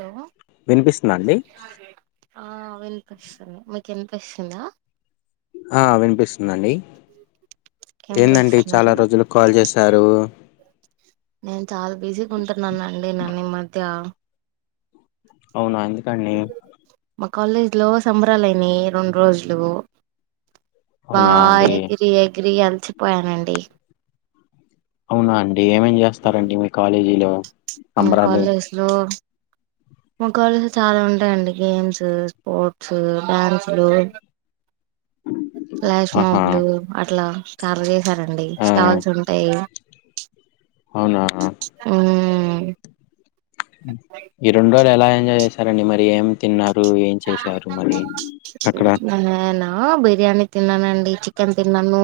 Hello వినిపిస్తుదా అండి ఆ విన్పిస్తుంది మీకు విన్పిస్తుందా ఆ వినిపిస్తుందండి ఏం ఏందండి చాలా చేస్తున్నారు రోజులకు కాల్ చేశారు నేను చాలా బిజీగా ఉంటున్నానండి నన్ను ఈ మధ్య అవునా [unintelligible] కండి మా కాలేజీలో సంబరాలయినాయి రెండు రోజులు బా అవునా అండి ఎగిరి ఎగి తిరిగి అలిసిపోయానండి అవునా అండి ఏమేం చేస్తారండి మీ కాలేజీలో మా సంబరాలు కాలేజ్ లో మా కాలేజ్ లో చాలా ఉంటాయండి గేమ్స్ స్పోర్ట్స్ డ్యాన్సులు ఫ్లాష్ ఆహా మాబ్లు అట్లా కర్వే సరండి ఆ స్టాల్స్ ఉంటాయి అవునా మ్ ఈ రెండ్రోజులెలా ఎంజాయ్ చేశారండి మరి ఏం తిన్నారు ఏం చేశారు మరి అక్కడ నేను బిర్యానీ తిన్నానండి చికెన్ తిన్నాను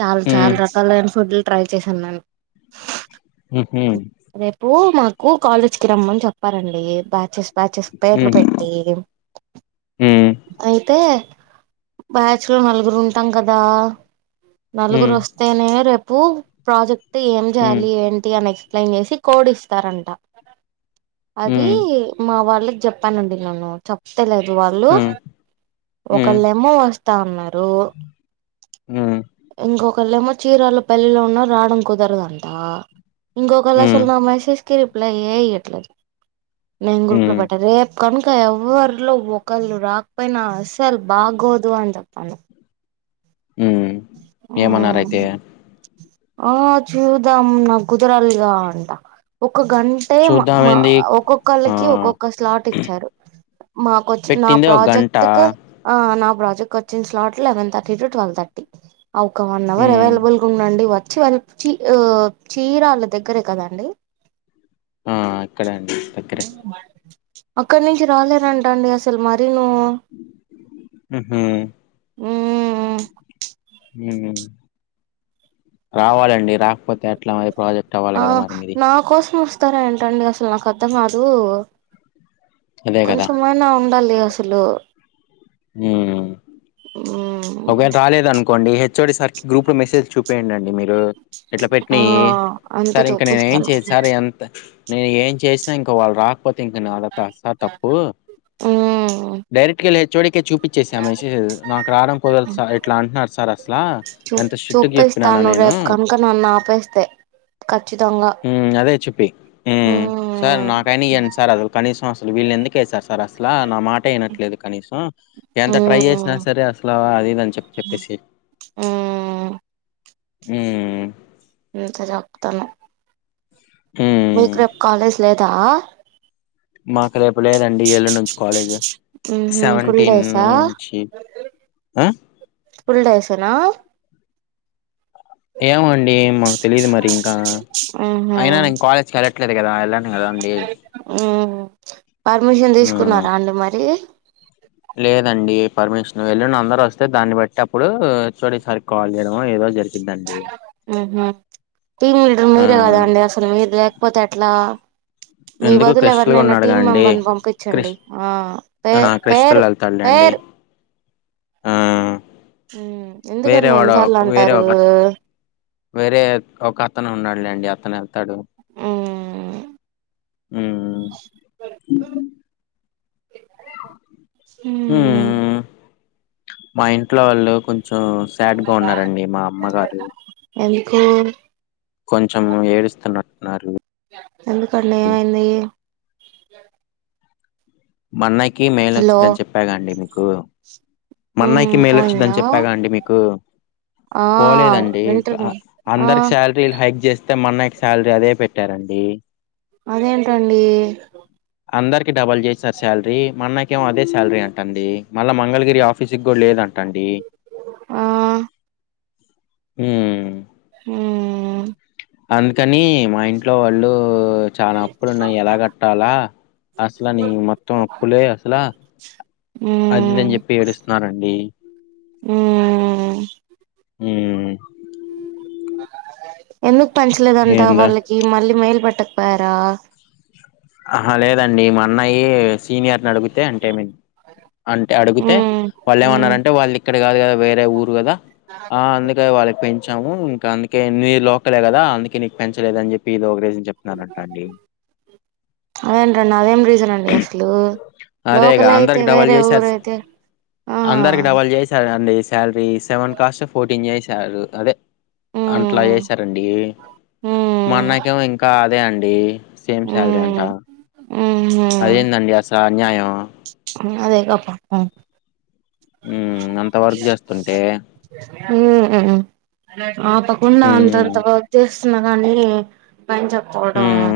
చాల మ్మ్ చాల రకాలైన ఫుడ్ లు ట్రై చేశాన్నాను మ్హూ రేపూ మా కు కాలేజ్ కి రమ్మని చెప్పారండి బ్యాచెస్ బ్యాచెస్ పేర్లు మ్మ్ పెట్టి మ్మ్ అయితే బ్యాచ్ లో నలుగురు ఉంటాం కదా నలుగురు మ్మ్ వస్తేనే రేప్ పో ప్రాజెక్ టి ఏం మ్మ్ జాలి ఏంటి అనకి ప్లైన్ చేసి కోడ్ ఇస్తారంట అది మ్మ్ మా వాళ్ళ చెప్పానుండి నన్ను చప్ [unintelligible] అది వాళ్ళు మ్మ్ ఒక మ్మ్ లెమ్మో వస్ తా ఉన్నారు మ్మ్ ఇంకొకల్లేమో చీరాలో పెళ్లిలో ఉన్న రాడం కుదరదంటా ఇంకొకళ అసలు నా మెసేజ్ కి రిప్లై ఈ ట్లే నేన్ గ్రూప్ లో మ్మ్ మ్మ్ పెట్ట రేపు కనుక ఎవ్వరిలో ఒకళ్ళు రాకపోయినా ల్ బాగోదు అన్ చొప్పల్లా హ్మ్ ఏమన్నారయితే ఆ చూదాం నా కుదరాలిగా అంట ఒ ఒక్క గంటే మ మ చూద్దామేంది ఒక్కొక్కళ్ళకీ ఆ ఒక్కొక్క స్లాట్ ఇచ్చారు. మా కొచ్చి నా పెట్టిందే ఒక గంట ప్రాజెక్ట్ కు ఆ నా ప్రాజెక్ వచ్చిన slot eleven thirty to, twelve thirty. ఆ ఒక్క వన్ అవర్ ఉమ్ అవైలబుల్ గా ఉండండి వ చివళ్ చీ ఓ చీర వాళ్ళ దగ్గరే కదండి ఆ అక్కడేం ప్చ్ అక్కడ నుంచి రాలేరంట అండి అసలు మర్ ఉహు [unintelligible] మ్మ్ హ్మ్ రావాలండి రాకపోతే ఎట్లామరి ఆ నా కోస్ మస్ త్తర అంటండి అసలు నాకు అర్థం కాదు అదే కదా కొంచమైనా ఉండాలిగ స్సలు మ్మ్ హ్ ఒకవేల రాలేదను కోండి హెచ్ ఓ డి సార్కి గ్రూప్ లో మెసేజ్ చూపయండండి మీరు ఎట్లా ఆ పెట్టినయి అంతే సార్ ఇంక నేను ఏం చూపిస్తాను చేయను సార్ ఎంత నేను ఏం చేసినా ఇంక వాళ్ళు రాకపోతే ఇంక నా వల్ల కాదు సార్ తప్పు మ్మ్ డైరెక్ట్గా వెళ్ కే చూపించేసా మెసేజ్ నాకు రాడం స ఇట్ల అంటున్నారు సార్ అసలా చూ ఎంత స్ట్రిక్ట్ గా చెప్తున్నానో చూపిస్తాను నేను రేపు కనుక నన్ను ఆపేస్తే ఖచ్చితంగా హ్మ్ అదే చూపీ హ్మ్ సార్ నాకైనా ఇయ్యండి సార్ అంది కనీసం అసలు వీళ్ళు ఎందుకు వేసారు సార్ అసలా నా మాటేయినట్లేదు కనీసం హ్మ్ ఎంత ట్రై చేసిన సరే అస్ ఆ అదిఇదని చెప్పి చెప్పేసెయ్ హ్మ్ ఇంతెచెప్తాను హ్మ్. మీకు రేపు కాలేజ్ లేదా? మాకు రేపు లేదండి ఏళ్ళ నుంచి, కాలేజ్ మ్హూ ఫుల్ సెవెంటీన్ డేసా నుంచి. ఆ ఫుల్ డేసేనా ఏమండి మాకు తెలీదు మరి ఇంకా అయినా నేను కాలేజ్కి కదా ఎ ఓ పర్మిషన్ హ్మ్. తీసుకున్నారా అండి మరి లేదండి పర్మిషన్ వెళ్ళండ అందరు వస్తే దాన్ని బట్టి అప్పుడు చేసారి కాల్ చేయము ఏదో జరిగింది. టీమ్ లీల్డర్ మీరే ఆ! కదా అండి అసలు మీరు లేకపోతే అట్లా. మీ ఎందుకు బదులు క్రిస్టల్ గా ఎవరినైనా ఉన్నాడుగా టీం అండి మెంబర్ని పంపించండి. క్రిష్ ఆ పే ఆ క్రిస్టల్ పేరు వెళ్తాడులేండి పేరు ఆ మ్ వేరే ఎందుకండి వాడు, ఎన్నిసార్లు వేరే అంటారు ఒక వేరే ఒక అతను ఉన్నాడు. అండి అతన తడు మ్ ఆ [unintelligible] ఉమ్ హ మా ఇంట్లో వాళ్ళు కొంచెం కొంచెం సాడ్గా ఉన్నారండి. మా అమ్మగారు హ కొంచము ఏడుస్తున్నట్టున్నారు. ఎందు కడలే ఎంది మా అన్నయ్య కి కి మెయిల్ హలో వచ్చిందని చెప్పాగా అండి, మీకు మ్ మన్నయకి మెయిల్ పోయిందా వచ్చిందని చెప్పాగా అండి మీకు. ఆ పోలేదండి వింటున్నా ఆ అందరికి శాలరీ హైక్ చేస్త స్తే మన్నాయకి శాలరీ అదే పెట్టారండి. అదేంటండి అందరి డబుల్ చేస్తారు శాలరీ మనకి ము్యం అదే సాలరీ అంట అండి మళ్ళ మంగళగిరి ఆఫీస్కి కూడా లేదంట. తండడి ఆ హ హ అందుకని మా ఇంట్లో వాళ్ళు చాలా అప్పులున్నాయి. ఎలా కట్టాలా అసలు నీ మొత్తం అప్పులే అసలు అదిదని చెప్పి ఏడుస్తున్నారండి. ఉ ఉ ఎందుకు పంచలేదంటా ఏందో వాళ్ళకి మళ్ళీ మెయిలు పెట్ట పర ఆహా లేదండి మా అన్నయ సీనియర్ని అడిగితే అంటే అంటే అడిగితే ఉమ్ వాళ్ళు ఉమ్ ఏమన్నారుంటే వాళ్ళు ఇక్కడ కాదు కదా వేరే ఊరు కదా ఆ అందుకద వాళ్ళకి పెంచి యావు ఇంకా అందుకే నీ లోకలే కదా అందుకే నీక్ పెంచలేదు అని చెప్పి ఇది ఒక రీసన్ చెప్తురంట అండి అదేంటన్నా అదేం రీజన్ అండి అసలు అదేగా లోకల్ అయితే అందరికి డబల్ వేరే చేశారు ఊరైతే ఆ సాలరీ సెవెన్ కాస్ట్ ఫోర్టీన్ చేయి సారు అదే అన్ ట్లా ఉమ్ చేసారండి మా ఉమ్ అన్నకేమో ఇంకా అదే అండి సేమ్ సాలరీ ఉమ్ అంటా ఉహు అది ఏదండి ఆస్ ఆ న్యాయం అదే గా పాపం ఉ అంత వర్క్ చేస్తుంటే ఉ ఆపకున్న ఉమ్ అంతంత ఉ్యఏస్ ఉన్న గాని పంచకు పోడం ఉమ్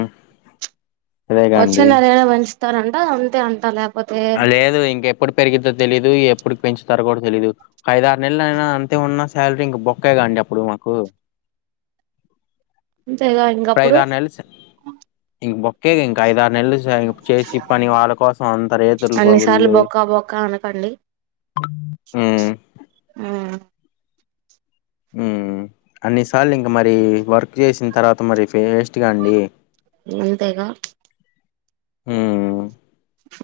అదేగా వచ్చు అండి నరాయనా వచ్చు తారు అంట అంతే అంటా లేప్ ఆ లేదు ఇంక ఎప్పుడు పెరిగిందో తెలీదు ఎప్పుడు పెంచ్ తర కూడా తెలిదు ఒక ఐదు ఆరు నెలలు అయినా అంతే ఉన్న శాలరీ ఇంక బొక్కేగా అండి అప్పుడు మాకు అంతేగా ఇప్పుడు ఇంకప్పుడు ఇది ఇంకా ఐదు ఆరు నెలలు ఇంచు జయ్ గపు చేసి పని వాళ్ళ కోసం అంతా రేత్తూరు లు అన్నిసార్లు పగుళ్ళు బొక్క బొక్క అనకండి ఆ ఉమ్ ఉ అన్ని సార్లు ఇంకా మరి వర్క్ చేసిన తర్వాత మరి ఫేస్ట్గా అండి అంతేగా ఆ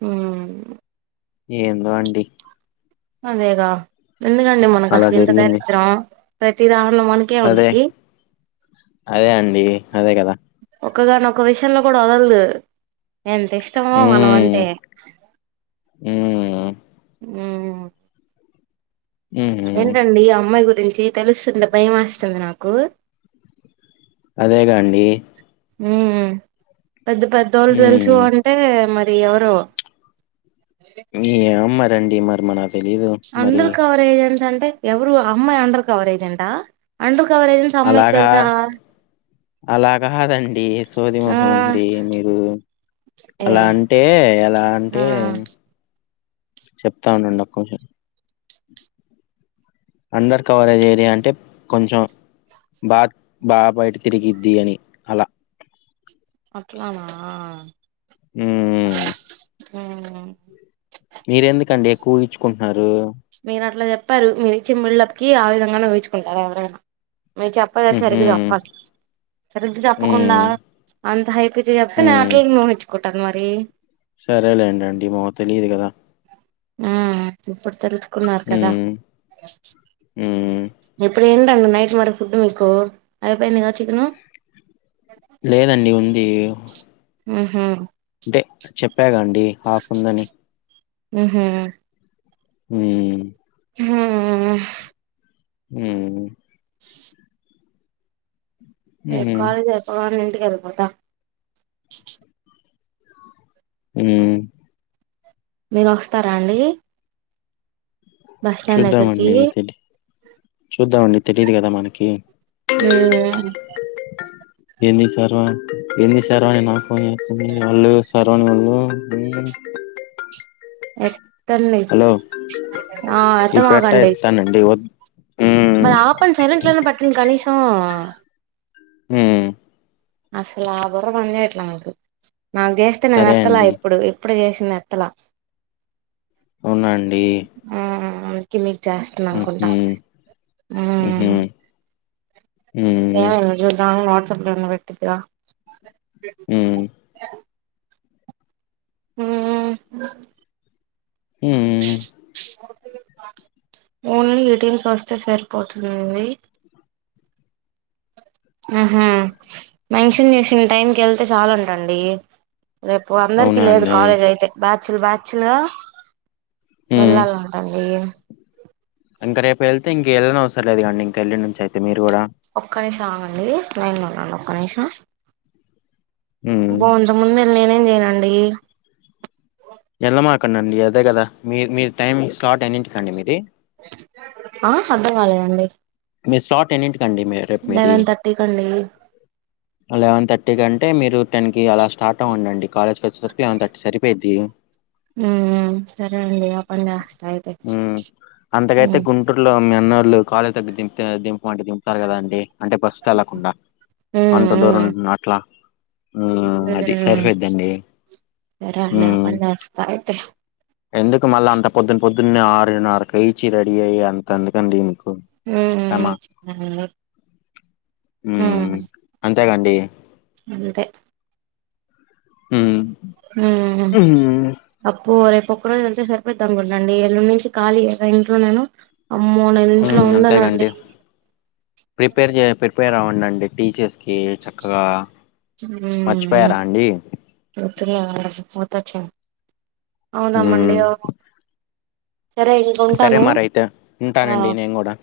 అ ఏందో అండి అదేగా ఎందుకాండి మొన అలా అస్సలు ఇంత జరిగింది దరిద్రం ప్రతిద మనకే అదే ఉండికి అదే అండి అదే కదా ఒక్కగాని ఒక విషయంలో కూడా వదలదు ఎంత ఇష్టమో మనం ఉమ్ అంటే ఉమ్ ఉ ఉహు ఏంటండి ఈ అమ్మాయి గు రించి తెలుస్తుంటె భయం ఏస్తుంది నాకు అదేగా అండి హ్ పెద్ద పెద్దోళ్ళు తెలుసు ఉమ్ అంటే మరి ఎవరో ఏమ్ మ రండి మరి ఎమ్మె నాక్ అందరి కవరేగ అంటే ఎవరు అమ్మాయి అండర్ కవరేజ్ అంట అండర్ కవర్ ఏజెంట్స్ అమ్మాయికి అలాగా తెలుసా అలాగాదండి. సోది ఆ మొహంది మీరు ఏ అలా అంటే ఆలా ఆ అంటే చెప్తా ఉండండి నా కొంచం అండర్ కవరేజ్ ఏరియా అంటే కొంచెం బా బా బయట తిరిగిద్ది అని అలా అట్లానా హ్ హ్ హ్ మీరు ఎందుకండి ఎక్కువ హుహిం చ్చుకుంటున్నారు మీరు అట్లా చెప్పారు. మీరు ఇచ్చినా బిల్డప్ కి ఆ విధంగానే హుహిం చుకుంటారు. ఎవరైనా మీరు చెప్ప లేదు. అ హుహు. సరిగ్గా చెప్పాలి సరిగా చెప్పకుండా హ్మ్. అంత హైప్ ఇచి చెప్తే నా హ్మ్. క్ నేను అట్లనే ఊహించుకుంట కదా మరి సరేలేండండి మాకు తెలియదు గాదా ఆ ఇప్పుడు తెల్సు కున్నారు కదా హ్మ్. హ్మ్. ఇప్పు ఎంట అండి నైట్ మరీ ఫుడ్ మీకు అయిపోయింది గా చికెన్ లేదండి ఉంది హ్ హు అంటే చెప్పాగా అండి హాఫ్ ఉందని. హ్ హు హ్ హ్ హు హ్ హ్మ్. కాలేజీ అయిపోగానే ఇంటికి ఎల్లిపోతాం హు మీరు వస్తారా అండి బస్ స్టాండ్ దగ్గరికి చూద్దామండి తె చూద్దామండి తెలీదు కదా మనకి కి ఉ ఎన్ని సర్వ ఎన్ని సర్వానా కొన్ని [unintelligible] సర్వని వాళ్ళు ఏ ఎత్తండి హలో ఆ ఈ పెట్ట ఏత్తమాకండి ఎత్తుతానండి. వద్ హ్మ్. మరి ఆపండి సైలెంట్ లో అయినా పెట్టండి కనీసం హు అసలా బుర్ర పంచేయట్లా నాకు నాకు చేస్తే నేను సరే ఏత్తలా అండి. ఇప్పుడు ఇప్పుడే చేస్ నేను ఏత్తలా అవునా అండి అవును తిమీ చేస్తుంది అనుకుంటా హుహు. ఊ హుహు. హ్మ్. ఏమయిందో చూద్దాము నోట్ డున్ను బెట్టిదీగా హ్మ్ హ్మ్ హ్మ్మ్ ఓన్లీ ఈటీమ్స్ వస్తే సరిపోతుంది ఇవి ఆహా మనిషిని చూసిన టైంకి వెళ్తే చాలాంటాండీ రేపు అందరికి అవునా లేదు అండి. కాలేజ్ అయితే బ్యా బ్యాచ్లూ బ్యాచ్లు హ్మ్. వెళ్ళాలాంటండీ ఇంక రేపు వెళ్తే ఇకెళ్ళనవసరం లేదుకదండి ఇంక ఎల్లుండ్ నుంచియితే మీరు కూడా ఒక్క నిషం ఆగండి లైన్లుండండి ఒక్క నిషం హ్మ్. బొందా ముందే నేనేం చేయనండి టైమింగ్స్ స్లాట్ ఎన్నింటికండి మీది ఆ అర్థం కాలేదండి మీ స్లాట్ ఎన్నింటి అండి రేపు మీది లెవెన్ థర్టీకి అండి లెవెన్ థర్టీ కంటే మీరు టెన్ కి అలా స్టార్ట్ అవ్వండండి కాలేజ్ కి వచ్చేసరికి లెవెన్ థర్టీ సరిపోయిద్ది. హ్మ్ మ్మ్ సరే అండి ఆ పని చేస్తా అయితే ఎన్నాళ్లు కాలేజ్ దగ్గర దిం దింపమంటే దింపుతారు కదా అండి అంటే బస్సుకెళ్ళకుండా ఉమ్ అంత ఉమ్ దూరం అట్లా హ్మ్. అది సరిపోయిద్దండి. సరే లే ఆ హ్మ్. పని చేస్తా అయితే ఎందుకు మళ్ళ అంత పొద్దున్న పొద్దున్నే ఆరున్నర కి లేచి రెడీ అయ్యి అంత ఎందుకండి మీకు హ్మ్ శ్రమ? మ్మ్ చెప్పాలి హ్మ్ అంతే గా అండి అంతే హ్మ్ హ్మ్ హ్మ్. అప్పు రే ఒక్క రోజు వెళితే సరిపోయిద్దనుకుంటండి ఎల్లుండి నుంచి ఖాళీయేగా ఇంట్లో నేను అమ్మో నేను ఇంట్లో హ్మ్ ఉండనండి అంతేగండి ప్రిపేర్ చే ప్రిపేర్ అవ్వండండి టీ సి ఎస్కి చక్కగా హ్మ్ మ్మ్ మర్చిపోయారా అండి? గుర్తులేదు మోతచ్చ అవుదామండి హ్మ్. అవుదాం సరే మరైతే ఆ ఉంటానండి నేను కూడా